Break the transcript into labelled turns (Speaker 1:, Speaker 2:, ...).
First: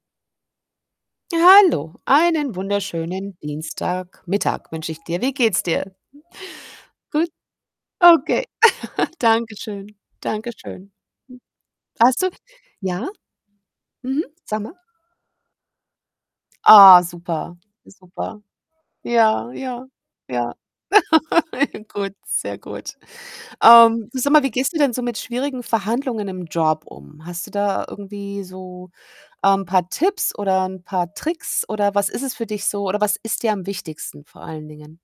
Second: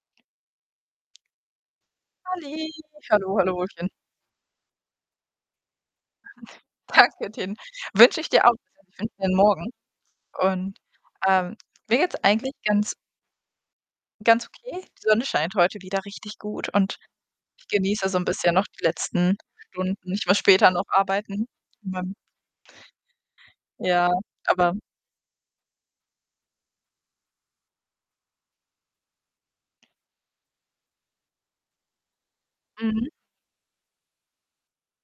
Speaker 1: Hallo, einen
Speaker 2: Halli, hallo,
Speaker 1: wunderschönen
Speaker 2: hallochen.
Speaker 1: Dienstagmittag wünsche ich dir. Wie geht's dir? Gut?
Speaker 2: Danke, den wünsche ich dir
Speaker 1: Okay,
Speaker 2: [unintelligible]
Speaker 1: danke
Speaker 2: Morgen
Speaker 1: schön, danke
Speaker 2: und,
Speaker 1: schön. Hm,
Speaker 2: ähm, mir geht's
Speaker 1: hast du
Speaker 2: eigentlich ganz
Speaker 1: ja? Mhm,
Speaker 2: ganz
Speaker 1: sag mal.
Speaker 2: okay. Die Sonne scheint heute wieder richtig gut und
Speaker 1: Ah, super,
Speaker 2: ich genieße so 'n
Speaker 1: super.
Speaker 2: bisschen noch die letzten
Speaker 1: Ja, ja,
Speaker 2: Stunden. Ich muss
Speaker 1: ja.
Speaker 2: später noch arbeiten in meinem
Speaker 1: Gut, sehr gut.
Speaker 2: Ja,
Speaker 1: Ähm, du, sag mal: Wie gehst
Speaker 2: aber
Speaker 1: du denn so mit schwierigen Verhandlungen im Job um? Hast du da irgendwie so, ähm, paar Tipps oder 'n paar Tricks oder was ist es für dich so oder
Speaker 2: Mhm.
Speaker 1: was ist dir am wichtigsten vor allen Dingen?